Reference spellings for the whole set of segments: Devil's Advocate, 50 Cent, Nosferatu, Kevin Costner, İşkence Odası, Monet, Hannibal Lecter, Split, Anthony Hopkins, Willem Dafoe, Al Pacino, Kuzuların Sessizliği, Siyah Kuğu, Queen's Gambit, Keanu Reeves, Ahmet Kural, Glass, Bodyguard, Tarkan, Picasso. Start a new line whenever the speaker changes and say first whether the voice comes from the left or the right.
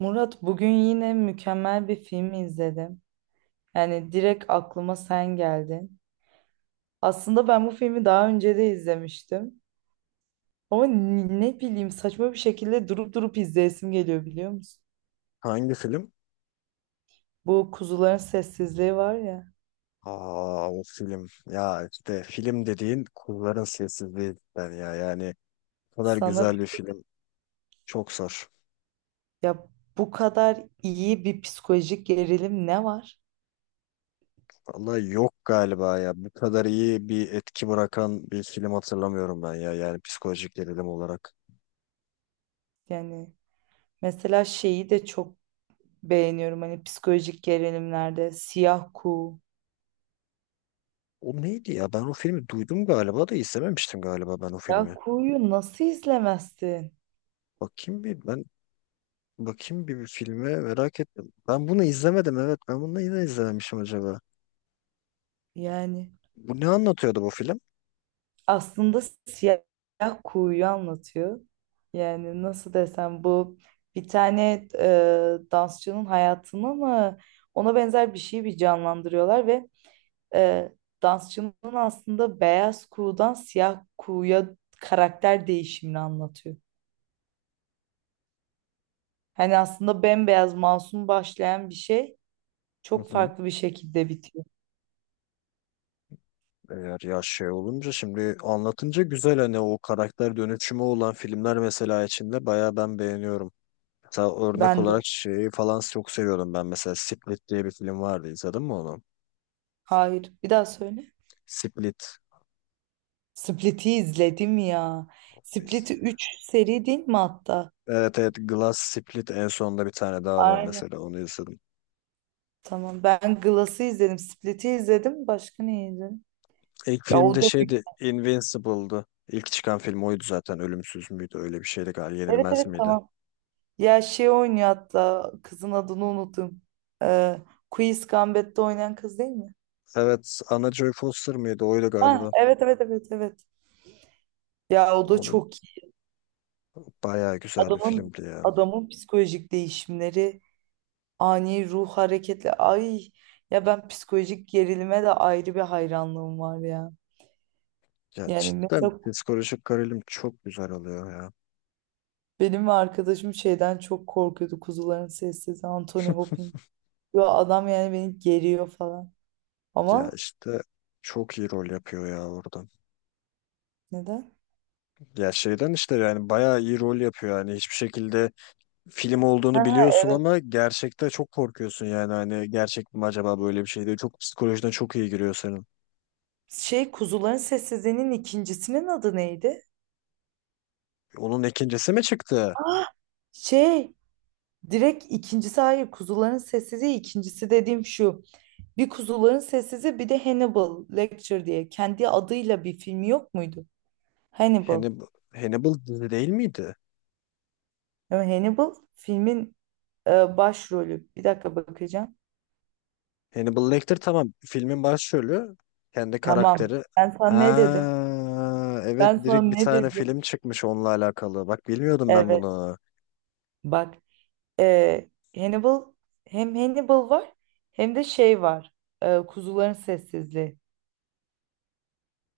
right: Murat, bugün yine mükemmel bir film izledim. Yani direkt aklıma sen geldin. Aslında ben bu filmi daha önce de izlemiştim. Ama ne bileyim, saçma bir şekilde durup durup izleyesim geliyor, biliyor musun?
left: Hangi film?
right: Bu Kuzuların Sessizliği var ya.
left: Aa, o film. Ya işte film dediğin kulların sessizliği cidden ya. Yani bu kadar
right: Sana
left: güzel
right: bir-
left: bir film. Çok zor.
right: ya, bu kadar iyi bir psikolojik gerilim ne var?
left: Vallahi yok galiba ya. Bu kadar iyi bir etki bırakan bir film hatırlamıyorum ben ya. Yani psikolojik gerilim olarak.
right: Yani mesela şeyi de çok beğeniyorum, hani psikolojik gerilimlerde Siyah Kuğu.
left: O neydi ya? Ben o filmi duydum galiba da izlememiştim galiba ben o
right: Ya
left: filmi.
right: Kuğu'yu nasıl izlemezsin?
left: Bakayım bir ben Bakayım bir filme merak ettim. Ben bunu izlemedim, evet. Ben bunu neden izlememişim acaba?
right: Yani
left: Bu ne anlatıyordu bu film?
right: aslında siyah kuğuyu anlatıyor. Yani nasıl desem, bu bir tane dansçının hayatını mı, ona benzer bir şeyi bir canlandırıyorlar ve e, dansçının aslında beyaz kuğudan siyah kuğuya karakter değişimini anlatıyor. Hani aslında bembeyaz masum başlayan bir şey
left: Hı
right: çok
left: hı.
right: farklı bir şekilde bitiyor.
left: Eğer ya şey olunca şimdi anlatınca güzel, hani o karakter dönüşümü olan filmler mesela içinde bayağı ben beğeniyorum. Mesela örnek
right: Ben de.
left: olarak şeyi falan çok seviyordum ben, mesela Split diye bir film vardı, izledin mi onu?
right: Hayır. Bir daha söyle.
left: Split.
right: Split'i izledim ya. Split'i 3 seri değil mi hatta?
left: Evet, evet, Glass, Split, en sonunda bir tane daha var
right: Aynen.
left: mesela, onu izledim.
right: Tamam. Ben Glass'ı izledim. Split'i izledim. Başka ne izledim?
left: İlk
right: Ya o
left: filmde
right: da mü-
left: şeydi, Invincible'dı. İlk çıkan film oydu zaten. Ölümsüz müydü? Öyle bir şeydi galiba.
right: evet,
left: Yenilmez
right: evet,
left: miydi?
right: tamam. Ya şey oynuyor hatta. Kızın adını unuttum. Ee, Queen's Gambit'te oynayan kız değil mi?
left: Evet. Anna Joy Foster mıydı? Oydu
right: Ha,
left: galiba.
right: evet, evet, evet, evet. Ya o da
left: Onun
right: çok iyi.
left: bayağı güzel bir
right: Adamın
left: filmdi ya.
right: Adamın psikolojik değişimleri, ani ruh hareketleri. Ay ya, ben psikolojik gerilime de ayrı bir hayranlığım var ya.
left: Ya
right: Yani
left: cidden
right: mesela
left: psikolojik gerilim çok güzel oluyor ya.
right: benim ve arkadaşım şeyden çok korkuyordu. Kuzuların Sessizliği, Anthony Hopkins. Yo, adam yani beni geriyor falan.
left: Ya
right: Ama
left: işte çok iyi rol yapıyor ya orada.
right: neden?
left: Ya şeyden işte, yani bayağı iyi rol yapıyor. Yani hiçbir şekilde film olduğunu
right: Ha,
left: biliyorsun
right: evet.
left: ama gerçekte çok korkuyorsun yani. Hani gerçek mi acaba böyle bir şey diye. Çok psikolojiden çok iyi giriyor senin.
right: Şey, Kuzuların Sessizliği'nin ikincisinin adı neydi?
left: Onun ikincisi mi çıktı?
right: Ah, şey, direkt ikincisi hayır, Kuzuların Sessizliği ikincisi dediğim şu. Bir Kuzuların Sessizliği, bir de Hannibal Lecter diye kendi adıyla bir filmi yok muydu? Hannibal.
left: Hannibal, Hannibal dizi değil miydi?
right: Ama Hannibal filmin başrolü. Bir dakika bakacağım.
left: Hannibal Lecter, tamam. Filmin başrolü. Kendi
right: Tamam.
left: karakteri.
right: Ben sana ne dedim?
left: Ha, evet,
right: Ben sana
left: direkt bir
right: ne
left: tane
right: dedim?
left: film çıkmış onunla alakalı. Bak, bilmiyordum ben
right: Evet.
left: bunu.
right: Bak, Ee, Hannibal, hem Hannibal var hem de şey var. Kuzuların Sessizliği.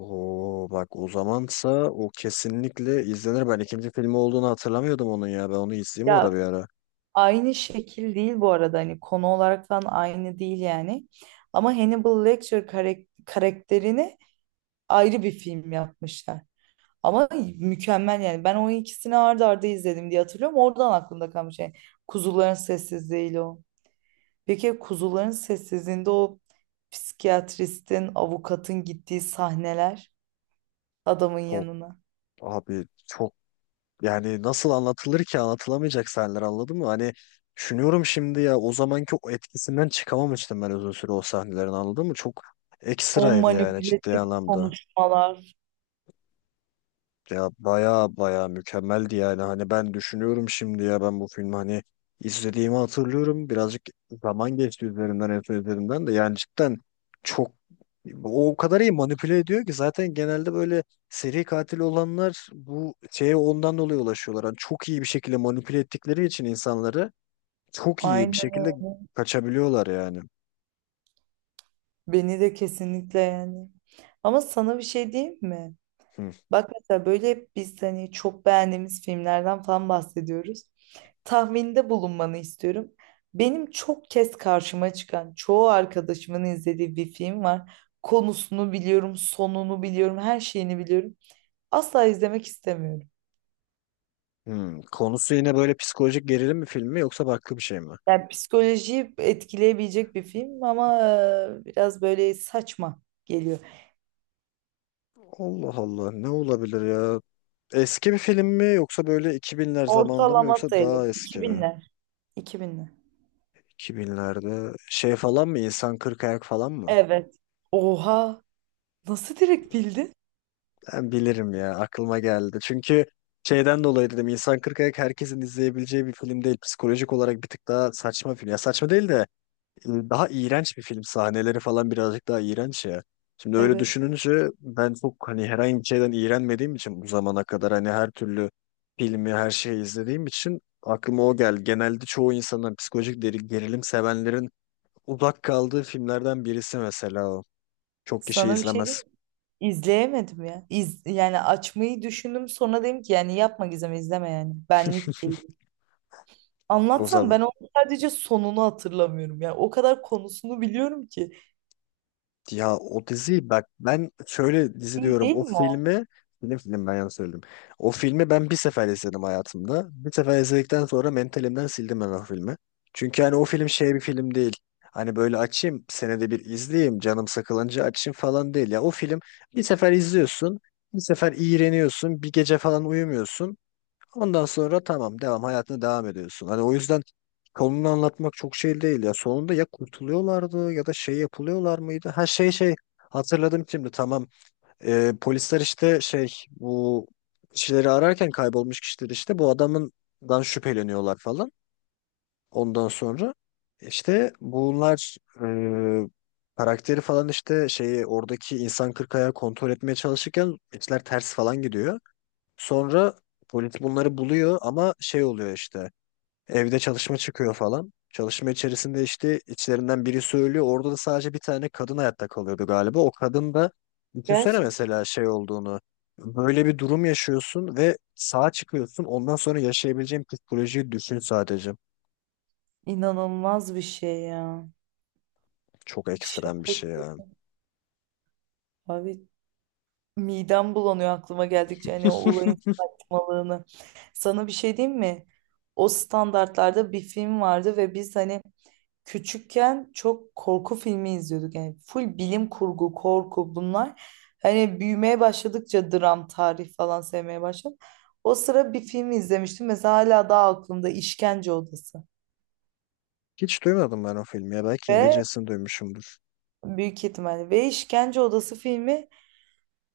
left: Oo, bak, o zamansa o kesinlikle izlenir. Ben ikinci filmi olduğunu hatırlamıyordum onun ya. Ben onu izleyeyim mi ora
right: Ya
left: bir ara.
right: aynı şekil değil bu arada, hani konu olarak falan aynı değil yani. Ama Hannibal Lecter karakterini ayrı bir film yapmışlar. Ama mükemmel yani. Ben o ikisini ardı arda izledim diye hatırlıyorum. Oradan aklımda kalmış yani. Kuzuların Sessizliği'yle o. Peki Kuzuların Sessizliği'nde o psikiyatristin, avukatın gittiği sahneler, adamın
left: Çok,
right: yanına.
left: abi, çok. Yani nasıl anlatılır ki, anlatılamayacak sahneler, anladın mı? Hani düşünüyorum şimdi ya, o zamanki o etkisinden çıkamamıştım ben uzun süre o sahnelerin, anladın mı? Çok
right: O
left: ekstraydı yani, ciddi
right: manipülatif
left: anlamda.
right: konuşmalar.
left: Ya baya baya mükemmeldi yani, hani ben düşünüyorum şimdi ya, ben bu filmi hani izlediğimi hatırlıyorum, birazcık zaman geçti üzerinden en son izlediğimden de, yani cidden çok o kadar iyi manipüle ediyor ki, zaten genelde böyle seri katil olanlar bu şeye ondan dolayı ulaşıyorlar, hani çok iyi bir şekilde manipüle ettikleri için insanları, çok iyi bir
right: Aynen.
left: şekilde kaçabiliyorlar yani.
right: Beni de kesinlikle yani. Ama sana bir şey diyeyim mi?
left: Hı
right: Bak, mesela böyle hep biz hani çok beğendiğimiz filmlerden falan bahsediyoruz. Tahminde bulunmanı istiyorum. Benim çok kez karşıma çıkan, çoğu arkadaşımın izlediği bir film var. Konusunu biliyorum, sonunu biliyorum, her şeyini biliyorum. Asla izlemek istemiyorum.
left: hı. Konusu yine böyle psikolojik gerilim mi filmi, yoksa farklı bir şey mi?
right: Yani psikolojiyi etkileyebilecek bir film ama biraz böyle saçma geliyor.
left: Allah Allah, ne olabilir ya? Eski bir film mi, yoksa böyle 2000'ler zamanında mı,
right: Ortalama
left: yoksa
right: sayılır.
left: daha eski
right: İki
left: mi?
right: binler. İki binler.
left: 2000'lerde şey falan mı, İnsan Kırk Ayak falan mı?
right: Evet. Oha! Nasıl direkt bildin?
left: Ben bilirim ya, aklıma geldi. Çünkü şeyden dolayı dedim, İnsan Kırk Ayak herkesin izleyebileceği bir film değil. Psikolojik olarak bir tık daha saçma film. Ya saçma değil de daha iğrenç bir film. Sahneleri falan birazcık daha iğrenç ya. Şimdi öyle
right: Evet.
left: düşününce, ben çok hani herhangi bir şeyden iğrenmediğim için bu zamana kadar, hani her türlü filmi, her şeyi izlediğim için aklıma o geldi. Genelde çoğu insanın, psikolojik gerilim sevenlerin uzak kaldığı filmlerden birisi mesela o. Çok kişi
right: Sana bir şey
left: izlemez.
right: diyeyim mi? İzleyemedim ya. Yani açmayı düşündüm, sonra dedim ki yani yapma Gizem, izleme yani. Benlik değil. Anlatsam
left: O,
right: ben onu, sadece sonunu hatırlamıyorum. Yani o kadar konusunu biliyorum ki.
left: ya o diziyi, bak ben şöyle dizi
right: İyi
left: diyorum,
right: değil
left: o
right: mi o?
left: filmi, film, film, ben yanlış söyledim. O filmi ben bir sefer izledim hayatımda. Bir sefer izledikten sonra mentalimden sildim ben o filmi. Çünkü hani o film şey bir film değil. Hani böyle açayım senede bir izleyeyim, canım sıkılınca açayım falan değil. Ya o film bir sefer izliyorsun, bir sefer iğreniyorsun, bir gece falan uyumuyorsun. Ondan sonra tamam, hayatına devam ediyorsun. Hani o yüzden konunu anlatmak çok şey değil ya. Sonunda ya kurtuluyorlardı, ya da şey yapılıyorlar mıydı? Ha şey hatırladım şimdi, tamam. Polisler işte şey, bu kişileri ararken, kaybolmuş kişileri işte, bu adamından şüpheleniyorlar falan. Ondan sonra işte bunlar karakteri falan, işte şeyi oradaki insan kırk ayağı kontrol etmeye çalışırken işler ters falan gidiyor. Sonra polis bunları buluyor ama şey oluyor işte. Evde çalışma çıkıyor falan. Çalışma içerisinde işte içlerinden biri söylüyor. Orada da sadece bir tane kadın hayatta kalıyordu galiba. O kadın da düşünsene
right: Gerçekten.
left: mesela şey olduğunu. Böyle bir durum yaşıyorsun ve sağ çıkıyorsun. Ondan sonra yaşayabileceğin psikolojiyi düşün sadece.
right: İnanılmaz bir şey ya.
left: Çok ekstrem bir
right: Şaka.
left: şey ya.
right: Abi, midem bulanıyor aklıma geldikçe hani o olayın saçmalığını. Sana bir şey diyeyim mi? O standartlarda bir film vardı ve biz hani küçükken çok korku filmi izliyorduk. Yani full bilim kurgu, korku bunlar. Hani büyümeye başladıkça dram, tarih falan sevmeye başladım. O sıra bir film izlemiştim. Mesela hala daha aklımda İşkence Odası.
left: Hiç duymadım ben o filmi ya. Belki
right: Ve
left: İngilizcesini duymuşumdur.
right: büyük ihtimalle ve İşkence Odası filmi,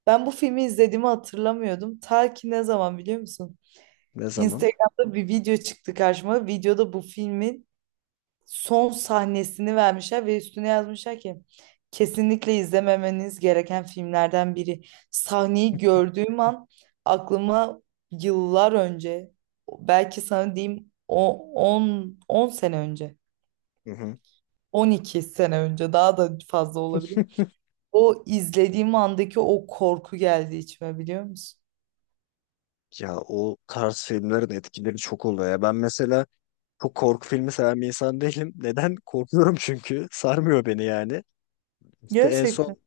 right: ben bu filmi izlediğimi hatırlamıyordum. Ta ki ne zaman biliyor musun?
left: Ne zaman?
right: Instagram'da bir video çıktı karşıma. Videoda bu filmin son sahnesini vermişler ve üstüne yazmışlar ki kesinlikle izlememeniz gereken filmlerden biri. Sahneyi gördüğüm an aklıma yıllar önce, belki sana diyeyim, o 10 10 sene önce,
left: Hı hı.
right: 12 sene önce, daha da fazla olabilir. O izlediğim andaki o korku geldi içime, biliyor musun?
left: Ya o tarz filmlerin etkileri çok oluyor ya. Ben mesela çok korku filmi seven bir insan değilim. Neden? Korkuyorum çünkü. Sarmıyor beni yani. İşte en
right: Gerçekten.
left: son.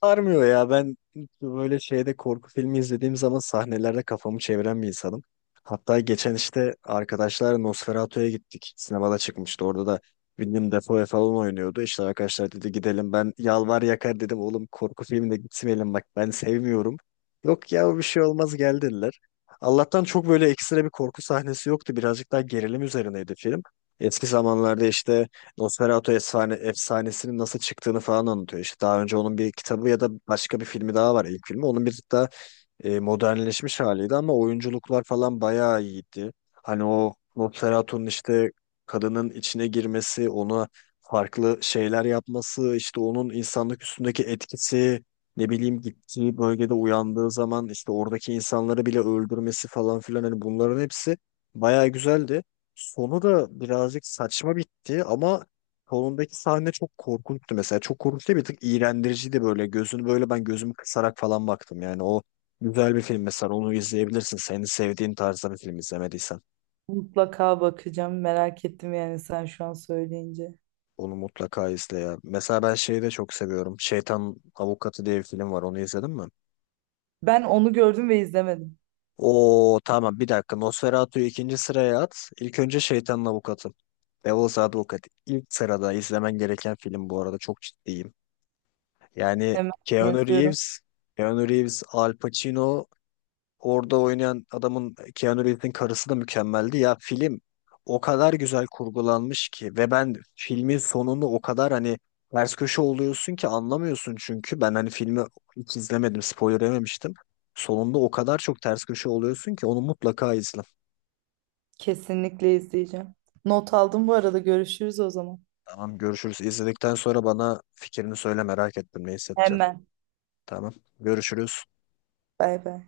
left: Sarmıyor ya, ben böyle şeyde korku filmi izlediğim zaman sahnelerde kafamı çeviren bir insanım. Hatta geçen işte arkadaşlar Nosferatu'ya gittik. Sinemada çıkmıştı. Orada da Willem Dafoe falan oynuyordu. İşte arkadaşlar dedi gidelim. Ben yalvar yakar dedim, oğlum korku filmine gitmeyelim, bak ben sevmiyorum. Yok ya, bir şey olmaz, gel dediler. Allah'tan çok böyle ekstra bir korku sahnesi yoktu. Birazcık daha gerilim üzerineydi film. Eski zamanlarda işte Nosferatu efsanesinin nasıl çıktığını falan anlatıyor. İşte daha önce onun bir kitabı ya da başka bir filmi daha var, ilk filmi. Onun bir de modernleşmiş haliydi, ama oyunculuklar falan bayağı iyiydi. Hani o Nosferatu'nun işte kadının içine girmesi, ona farklı şeyler yapması, işte onun insanlık üstündeki etkisi, ne bileyim gittiği bölgede uyandığı zaman işte oradaki insanları bile öldürmesi falan filan, hani bunların hepsi bayağı güzeldi. Sonu da birazcık saçma bitti ama sonundaki sahne çok korkunçtu mesela. Çok korkunç değil, bir tık iğrendiriciydi böyle. Gözünü böyle, ben gözümü kısarak falan baktım yani. O, güzel bir film mesela, onu izleyebilirsin. Senin sevdiğin tarzda bir film izlemediysen.
right: Mutlaka bakacağım. Merak ettim yani sen şu an söyleyince.
left: Onu mutlaka izle ya. Mesela ben şeyi de çok seviyorum. Şeytan Avukatı diye bir film var. Onu izledin mi?
right: Ben onu gördüm ve izlemedim.
left: Oo tamam, bir dakika. Nosferatu'yu ikinci sıraya at. İlk önce Şeytanın Avukatı. Devil's Advocate. İlk sırada izlemen gereken film bu arada. Çok ciddiyim. Yani
right: Hemen
left: Keanu
right: yazıyorum.
left: Reeves, Keanu Reeves, Al Pacino. Orada oynayan adamın, Keanu Reeves'in karısı da mükemmeldi. Ya film o kadar güzel kurgulanmış ki, ve ben filmin sonunu o kadar hani ters köşe oluyorsun ki anlamıyorsun, çünkü ben hani filmi hiç izlemedim, spoiler yememiştim. Sonunda o kadar çok ters köşe oluyorsun ki, onu mutlaka izle.
right: Kesinlikle izleyeceğim. Not aldım bu arada. Görüşürüz o zaman.
left: Tamam, görüşürüz. İzledikten sonra bana fikrini söyle, merak ettim ne hissedeceksin.
right: Hemen.
left: Tamam, görüşürüz.
right: Bay bay.